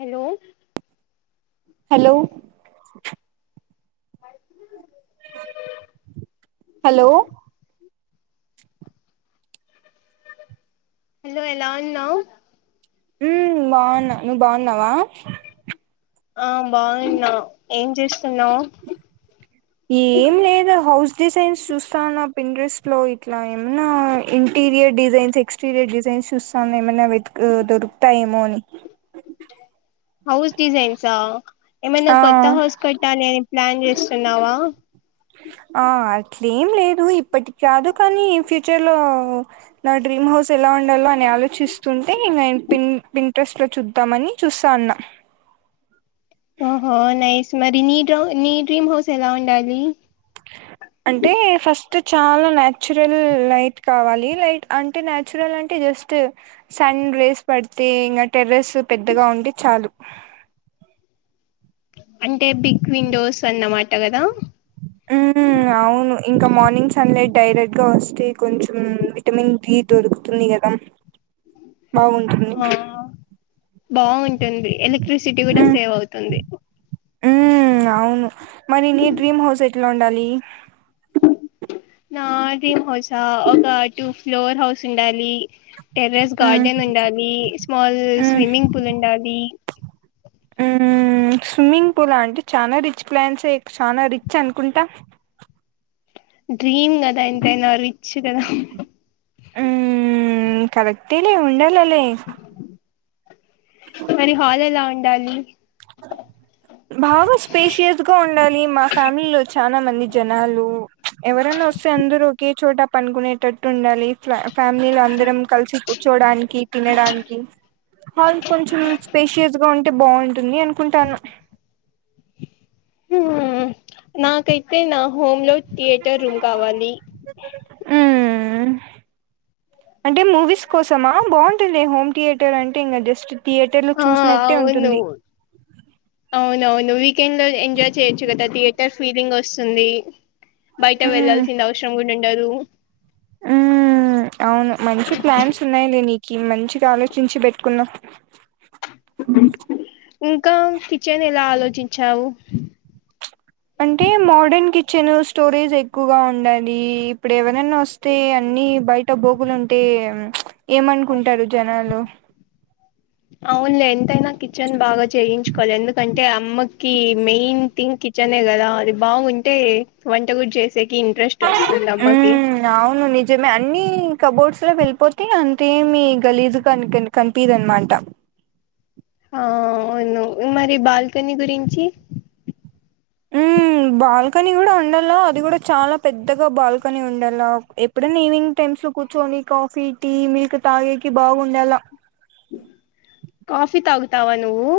Hello hello అ hello hello ఎలా ఉన్నావు? మ్ బాగున్నా. నువ్వు బాగున్నావా? ఆ బాగున్నా. ఏం చేస్తున్నావ్? ఏం లేదు. హౌస్ డిజైన్స్ చూస్తానా. పిన్ ట్రస్ లో ఇట్లా ఏమన్నా ఇంటి, ఇంటీరియర్ డిజైన్స్, ఎక్స్టీరియర్ డిజైన్స్ చూస్తా ఉన్నా ఏమైనా వెతుకు దొరుకుతాయేమో అని. హౌస్ డిజైన్సా ఏమైనా ఆ కొత్త హౌస్ కట్టాలి అని ప్లాన్ చేస్తున్నావా? ఏం లేదు ఇప్పటికి కాదు. కానీ, ఫ్యూచర్ లో నా డ్రీమ్ హౌస్ ఎలా ఉండాలో అని ఆలోచిస్తుంటే, ఇంగ పిన్, పిన్ ట్రెస్ట్ లో చూద్దామని చూస్తా ఉన్న. ఓహో నైస్. మరి నీ డో నీ డ్రీమ్ హౌస్ ఎలా ఉండాలి? అంటే ఫస్ట్ చాలా నాచురల్ లైట్ కావాలి లైట్ అంటే నాచురల్ అంటే ఇగ జస్ట్ సన్ రేస్ పడితే ఇంకా టెర్రెస్ పెద్దగా ఉంటే చాలు అంటే బిగ్ విండోస్ అన్నమాట కదా! మ్ అవును. ఇంకా మార్నింగ్ సన్ లైట్ డైరెక్ట్ గా వస్తే, కొంచెం విటమిన్ డి దొరుకుతుంది కదా! బాగుంటుంది. ఆ బాగుంటుంది. ఎలక్ట్రిసిటీ కూడా సేవ్ అవుతుంది. మ్ అవును మరి నీ డ్రీమ్ హౌస్ ఎట్ల ఉండాలి? నా డ్రీమ్ హౌసా! ఒక టూ ఫ్లోర్ హౌస్ ఉండాలి. టెర్రెస్ ఉమ్ గార్డెన్ ఉండాలి. స్మాల్ ఉమ్ స్విమ్మింగ్ పూల్ ఉండాలి. మ్ స్విమ్మింగ్ పూల్ అంటే, చాలా రిచ్ ప్లాన్స్ ఎ. చాలా రిచ్ అనుకుంటా. డ్రీమ్ గదా ఎంతైనా రిచ్ గదా మ్మ్ కదక్టే లే ఉండాలో మరి హాల్ ఎలా ఉండాలి అ బాగా స్పేషియస్ గా ఉండాలి మా ఫ్యామిలీ లో చాలా మంది జనాలు ఎవరనా వస్తే అందరు ఒకే చోట పనుకునేటట్టు ఉండాలి ఫ ఫ్యామిలీలో అందరం కలిసి కూర్చోడానికి తినడానికి హాల్ కొంచెం స్పేషియస్ గా ఉంటే బాగుంటుంది అనుకుంటాను ఉ నాకైతే నా హోమ్ లో థియేటర్ రూమ్ కావాలి మ్మ్ అంటే మూవీస్ కోసమా బాగుంటుంది హోమ్ థియేటర్ అంటే ఇంక జస్ట్ థియేటర్ లో ఆ చూసినట్టే అవును ఉంటుంది అవునవును వీకెండ్ లో ఎంజాయ్ చేయొచ్చు కదా థియేటర్ ఫీలింగ్ వస్తుంది బయట మ్మ్ వెళ్లాల్సిన అవసరం గుడుండదు మ్మ్ అవును మంచి ప్లాన్స్ ఉన్నాయిలే నీ కి మంచిగా ఆలోచించి పెట్టుకున్నా ఇంకా కిచెన్ ఎలా ఆలోచించావు అంటే మోడర్న్ కిచెన్ స్టోరేజ్ ఎక్కువగా ఉం ఉండాలి ఇప్పుడెవరనా వస్తే అన్నీ బయట బోగులుంటే ఏమనుకుంటారు జనాలు అవున్లే ఎంతైనా కిచెన్ బాగా చేయించుకోవాలి ఎందుకంటే అమ్మకి మెయిన్ థింగ్ కిచ్ నే గదా అది బాగుంటే వంట గుడ సేకి ఇంట్రెస్ట్ వస్తుంది అమ్మకి ఉమ్ అవును నిజమే అన్ని కబోర్డ్స్ లో వెళ్ళిపోతే అంతేమీ గలీజ్ కని కంపీదనమాట ఆ అవును మరి బాల్కనీ గురించి మ్మ్ బాల్కనీ గుడ ఉండల అది గుడ చాలా పెద్దగా బాల్కనీ ఉండల ఎప్పుడైనా ఈవినింగ్ టైమ్ సు కుర్చోని కాఫీ టీ మిల్క్ తాగేకి బాగుండాల కాఫి తాగుతావా నువ్వు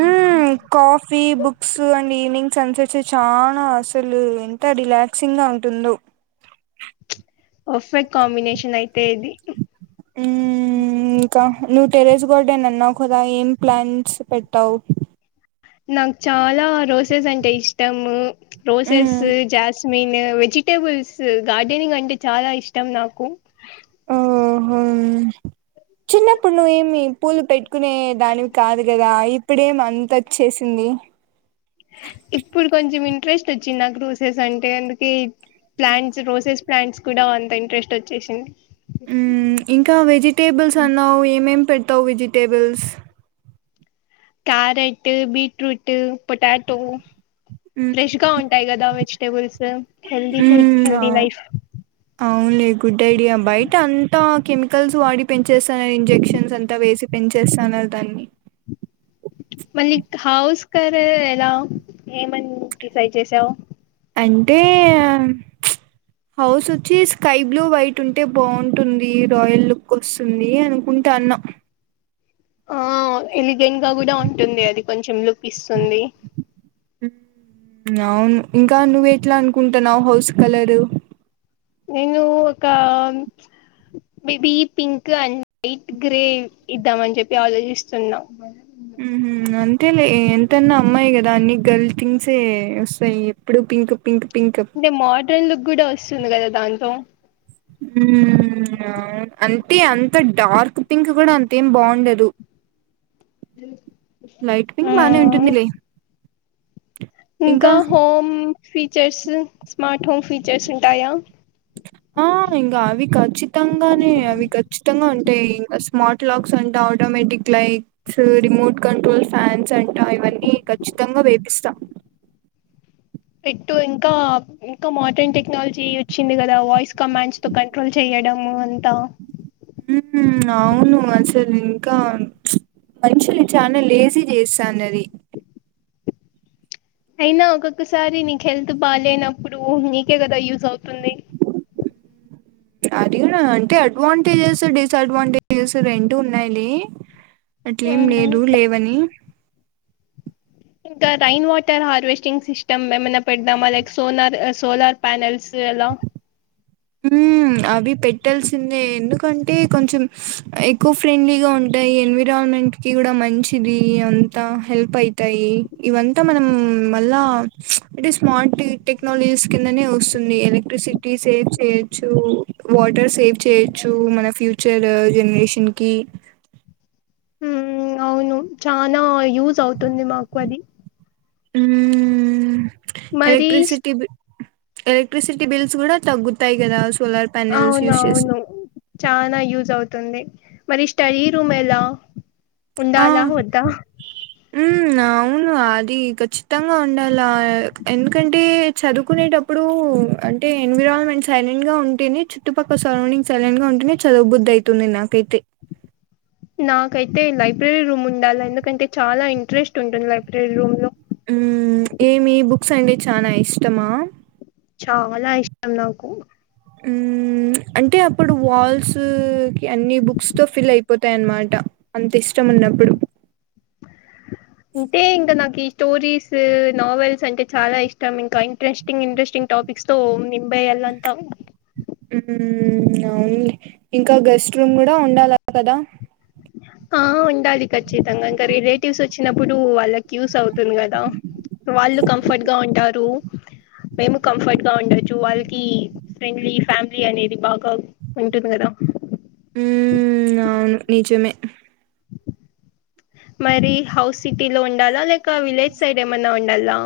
ఉమ్ coffee books and evening sunsets చాలా అసలు ఎంత రిలాక్సింగ్ గా ఉంటుందో పర్ఫెక్ట్ కాంబినేషన్ అయితే ఇది మ్మ్ నువ్వు టెరేస్ గార్డెన్ అన్నావ్ కదా ఏం ప్లాన్స్ పెట్టావు నాకు చాలా రోసెస్ అంటే ఇష్టము రోసెస్ మ్మ్ జాస్ మీన్ వెజిటబుల్స్ గార్డెనింగ్ అంటే చాలా ఇష్టం నాకు ఓహో చిన్నప్పుడు నువ్వేమి పూలు పెట్ కునే దానివి కాదు గదా ఇప్పుడేం అంతొచ్చేసింది ఇప్పుడు కొంచెం ఇంట్రెస్ట్ వచ్చింది నాకు రోసెస్ అంటే అందుకే ప్లాంట్స్ రోసెస్ ప్లాంట్స్ కూడా అంత ఇంట్రెస్ట్ వచ్చేసింది మ్మ్ ఇంకా త్తౌ vegetables carrot beetroot potato fresh గా ఉంటాయి గదా vegetables healthy food healthy life అవున్లే గుడ్ ఐడియా బయట అంతా కెమికల్స్ వాడి పెంచేస్తాన ఇంజెక్షన్స్ అంతా వేసి పెన్ చేసాన దన్ని మళ్ళీ హౌస్ కరే ఎలా ఏమని డిసైడ్ చేసావు అంటే హౌస్ వచ్చి స్కై బ్లూ వైట్ ఉంటే బావుంటుంది రాయల్ లుక్ వస్తుంది అనుకు టాన్న ఆ ఎలిగెంట్గా కూడా ఉంటుంది అది కొంచెం లుక్ ఇస్తుంది అవును ఇంకా నువ్వు ఎట్లా అనుకుంటున్నావ్ హౌస్ కలరు నేను ఒక baby pink and white grey ఇద్దామని చెప్పి ఆలోచిస్తున్నాం మ్ హు అంతేలే ఎంతన్నా అమ్మాయి కదా అన్ని గర్ల్ థింగ్సే వస్తాయి ఎప్పుడు పింక్ పింక్ పింక్ అంటే మోడ్రన్ లుక్ గూడా వస్తుంది కదా దాంతో మ్మ్ అంతే అంత డార్క్ పింక్ కూడా అంతేం బావుండదు లైట్ పింగ్ బానే ఉంటుందిలే ఇంకా home features smart home features ఉంటాయా ఆ ఇంకా అవి ఖచ్చితంగానే అవి కఖచ్చితంగా అంటే ఇంకా స్మార్ట్ లాక్స్ అ automatic lights remote control fans అంటా ఇవన్నీ ఖచ్చితంగా వేపిస్తా ఎట్టు ఇంకా ఇంక మోడర్న్ టెక్నాలజీ వచ్చింది కదా వాయిస్ కమాండ్స్తో కంట్రోల్ చెయడము అంతా మ్మ్ అవును అస్సలు ఇంకా మనుషులు చాలా లేజీ చేసా అన్నది అయినా ఒక్కొక్కసారి నీకు హెల్త్ బాలేనప్పుడు నీకే కదా యూజ్ అవుతుంది అది కూడ అంటే అడ్వాంటేజెస్ డిసడ్వాంటేజెస్ రెండు ఉన్నాయ్లే అట్లేం ఉమ్ లేదు లేవని ఇంకా రైన్ వాటర్ హార్వెస్టింగ్ సిస్టమ్ ఏమైనా పెడదమా లైక్ సోనర్ సోలార్ ప్యానెల్స్ అల అ ఉమ్ అవి పెట్టాల్సిందే ఎందుకంటే కొంచెం ఎకో ఫ్రెండ్లీగా ఉంటే ఈ ఎన్విరాన్మెంట్కి కూడా మంచిది అంతా హెల్ప్ అయితయి ఇవంతా మనం మళ్ళా ఇది స్మార్ట్ టెక్నాలజీస్ కిందనే వస్తుంది ఎలక్ట్రిసిటీ సే చేయొచ్చు వాటర్ సేవ్ చేయొచ్చు మన ఫ్యూచర్ జనరేషన్ కి మ్మ్ అవును చానా యూజ్ అవుతుంది మాకు అది మ్మ్ మరి ఎలక్ట్రసిటీి బి ఎలక్ట్రిసిటీ బిల్స్ కూడా తగ్గుతాయి కదా అవునవును చనా యూస్ అవు తుంది మరి స్టడీ రూమ్ ఎలా ఉండాలా ఆ! వద్ద ఉమ్ అవును అది ఖచ్చితంగా ఉండాల ఎందుకంటే చదువుకునేటప్పుడు అంటే ఎన్విరాన్మెంట్ సైలెంట్ గా ఉంటేనే చుట్టుపక్కల సరౌండింగ్ సైలెంట్గా ఉంటేనే చదువుబుద్ది అయితుంది నాకు పెతి నాకైతే లైబ్రరీ రూమ్ ఉండాలి ఎందుకంటే చాలా ఇంట్రెస్ట్ ఉంటుంది లైబ్రరీ రూమ్లో మ్ ఏమి బుక్స్ అంటే చాలా ఇష్టమా చాలా ఇష్టం నాకు మ్మ్ అంటే అప్పుడు వాల్సు కి అన్ని బుక్స్తో ఫిల్ అయిపో తయ్ అన్మాట అంత ఇష్టం ఉన్నప్పుడు అంటే ఇంకా నాకి స్టోరీస్ నావెల్స్ అంటే చాలా ఇష్టం ఇంకా ఇంట్రెస్టింగ్ ఇంట్రెస్టింగ్ టాపిక్స్ తో నింబయ లంతా అవును ఇంకా గెస్ట్ రూమ్ కూడ ఉండాల కదా ఆ ఉండాలి ఖచ్చితంగా ఇంకా రిలేటివ్స్ వచ్చినప్పుడు వాళ్ళకి యూస్ అవుతుంది కదా వాళ్ళు కంఫర్ట్ గా ఉంటారు మేము కంఫర్ట్ గా ఉండొచ్చు వాళ్ళకి ఫ్రెండ్లీ ఫ్యామిలీ అనేది బాగ ఉంటుంది కదా ఉమ్ అవును నిజమే మరి హౌస్ సిటీలో ఉండాల లేక విలేజ్ సైడ్ ఏమన్న ఉండాల్లా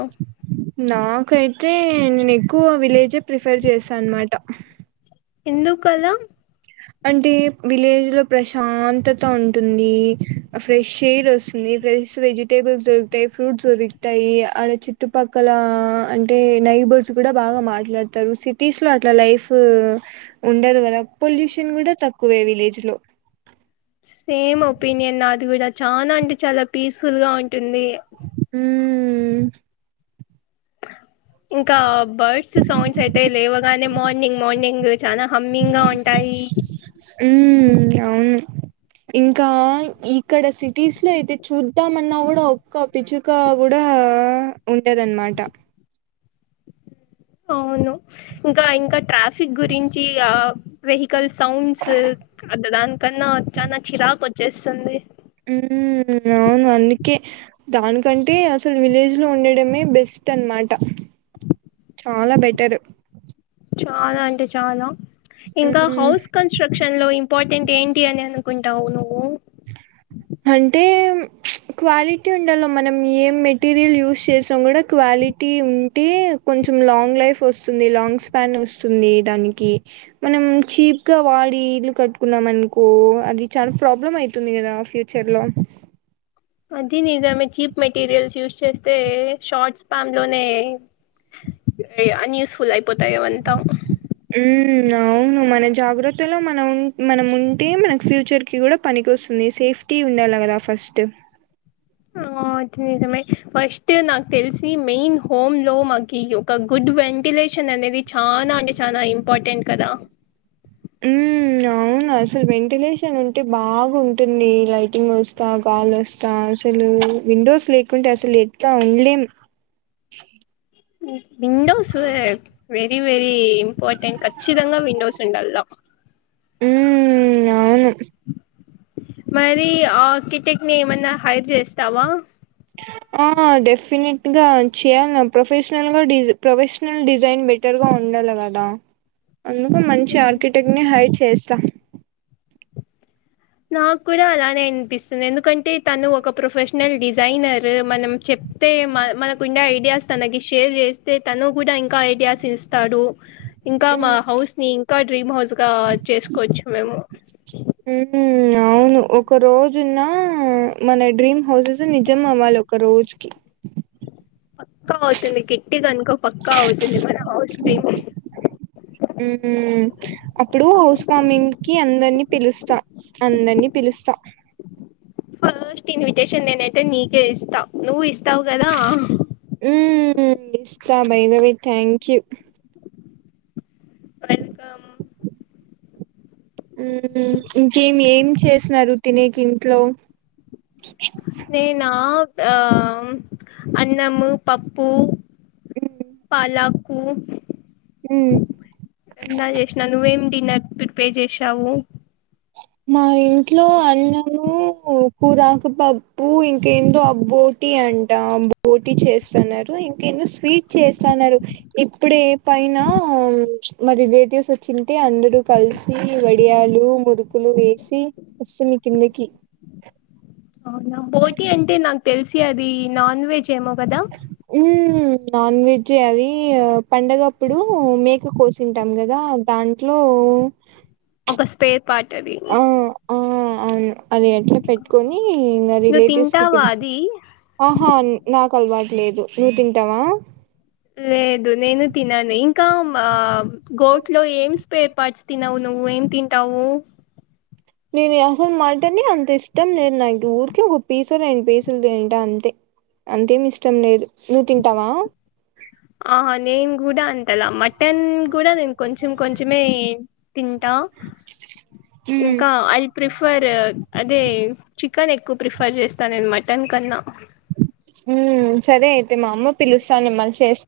నాకైతే నేను ఎక్కువ విలేజే ప్రిఫర్ చేస్తాన్ అనమాట ఎందుకలా అంటే విలేజ్ లో ప్రశాంతతా ఉంటుంది ఫ్రెష్ ఎయిర్ వస్తుంది ఫ్రెష్ వెజిటేబుల్స్ దొరుకుతాయి ఫ్రూట్స్ దొరుకుతాయి ఆడ చుట్టుపక్కల అంటే నై నైబర్స్ కూడ బాగా మాట్లాడతారు సిటీస్ లో అట్లా లైఫ్ ఉండదు కదా పొల్యూషన్ కూడ తక్కువే విలేజ్ లో సేమ్ ఒపీనియన్ నాది కూడ చాల అంటే చాలా పీస్ఫుల్ గా ఉంటుంది ఉ ఇంకా బర్డ్స్ సాౌండ్స్ అయితే లేవగానే మార్నింగ్ మార్నింగ్ చాలా హమ్మింగ్ గా ఉంటాయి మ్మ్ అవును ఇంకా ఇక్కడ సిటీస్ లో అయితే చూద్దామన్న కూడ ఒక్క పిచుక కూడా ఆ ఉంటదన్నమాట అవును ఇంక ఇంక ట్రాఫిక్ గురించి వెహికల్ సౌండ్స్ అ దానికన్నా చాన చిరాకు వచ్చేస్తుంది ఉమ్ అ అందుకే దానికంటే అసలు విలేజ్ లో ఉండడమే బెస్ట్ అనమాట ఆల బెటరు చాలా అంటే చాలా ఇంకా హౌస్ కన్స్ట్రక్షన్ లో ఇంపార్టెంట్ ఏంటి అని అనుకుంటావు నువ్వు అంటే క్వాలిటీ ఉండలో మనం ఏం మెటీరియల్ యూస్్ చేసాం కూడా క్వాలి లిటి ఉంటే కొంచెం లాంగ్ లైఫ్ వస్తుంది లాంగ్ స్పాన్ వస్తుంది దానికి మనం చీప్గ వాడి ఇల్లు కట్టుకున్నాం అనుకో అది చాలా ప్రాబ్లం అయింది తుంది కదా ఫ్యూచర్ లో అది నిజమే చీప్ మెటీరియల్స్ యూస్ చేస్తే షార్ట్స్ పామ్ లోనే అన్యూస్ఫుల్ అయిపోతాయి అ మొత్తం ఉమ్ అవును మన జాగ్రత్తలో మన మనం ఉంటే మనకి ఫ్యూచర్ కి కూడ పనికి వస్తుంది సేఫ్ టీ ఉండాల కదా ఫస్ట్ ఆ అది నిజమె ఫస్ట్ నాకు తెలిసి మెయిన్ హోమ్ లో మాకి ఒక గుడ్ వెల్ వెంటిలేషన్ అనేది చాల అంటే చాలా ఇంపార్టెంట్ కదా అ ఉ అవును అసలు వెంటిలేషన్ ఉంటే బాగ ఉంటుంది లైటింగ్ వస్తాగా గాల్ వస్తా అసలు విండోస్ లేకుంటే అసలు ఎట్ల ఉండలేం విండోస్ వే వెర వెరీ ఇంపార్టెంట్ ఖచ్చితంగా విండోస్ ఉండలా ఉం అవును మరి ఆర్కిటెక్ట్ ని ఏమన్నా హైర్ చేస్తావా ఆ డెఫినెట్ గా చేయాల ప్రొఫెషనల్ గా ప్రొఫెషనల్ డిజైన్ బెటర్ గా ఉండాలి కదా అందుక మంచి ఆర్కిటెక్ట్ ని హైర్ చేస్తా నాకు కూడా అలానే అనిపిస్తుంది ఎందుకంటే తను ఒక ప్రొఫెషనల్ డిజైనర్ మనం చె అే మ మనకుండే ఐడియాస్ తనకి షేర్ చేస్తే తను కూడా ఇంకా ఐడియాస్ ఇస్తాడు ఇంకా మా హౌస్ని ఇంకా డ్రీమ్ హౌస్ గా చేసుకోవచ్చు మేము ఉ అవును ఒక రోజున్న మన డ్రీమ్ హౌసెస్ నిజం అవ్వాలి ఒక్కరోజుక్కీ పక్కా అవుతుంది గట్టిగనుకో పక్కా అవుతుంది మన హౌస్ ఉ అప్పుడు హౌస్ వామింగ్కి అందరినీ పిలుస్తా అందర్నీ పిలుస్తా ఫస్ట్ ఇన్విటేషన్ నేనైతే నీకే ఇస్తా నువ్వు ఇస్తావ్ కదా హ్మ్ ఇస్తా బైతెవే థ్యాంక్ యూ మరే ఇంకా ఇంకేమి ఏం చేసినారు తినేకి ఇంట్లో నేనా ఆ అన్నము పప్పు పాలకు హ్మ్ ఎన్నా చేసినా నువ్వేం డిన్నర్ ప్రిపేర్ చేసావు మా ఇంట్లో అన్నము కూరాకు పప్పు ఇంకేందో అబోటి అ అంట బోటీ చేస్తన్నారు ఇంకేన్నో స్వీట్ చేస్తన్నారు ఇప్పుడ ఏ పైన ఆ మ రెలెటివ్స్ వచ్చి ఉంటే అందరు కలిసి వడియాలు మురు ప్పులు వేసి వస్తేది కిందకి అవునా బోటి అంటే నాకు తెలిసి అది నాన్ వెజ్ ఏమో కదా నాన్వెజే అది పండగప్పుడు మేక కోసింటాం కదా దాంట్లో ఓ స్పేర్ పార్ట్ అది ఆవును అది అట్లా పెట్టుకొని నా నువ్వు రిలేటివ్స్ కి తింటావా పిలిచి అది ఆహా నాకు అలవాటు లేదు నువ్ తింటావా లేదు నేను తినను ఇంకా ఆ గోట్లో ఏంస్ పేర్పటుచు తినవు నువ్వు ఏం తింటావు నేను అసలు మాటనే అంత ఇష్టం లేదు నాకు ఊరిక ఒక పీస రండ్ పీసులు తింటా అంతే అంతేమి ఇష్టం లేదు నువ్వు తింటావా అలా మటన్ కూడా నేను కొంచం కొంచమే తింటా హ్మ్ ఇంకా ఐ ప్రిఫర్ అదే చికెన్ ఎక్కువ ప్రిఫర్ చేస్తాను నేను మటన్ కన్నా ఉ సరే అయితే మా అమ్మ పిలుస్తాది మల్లి చేస్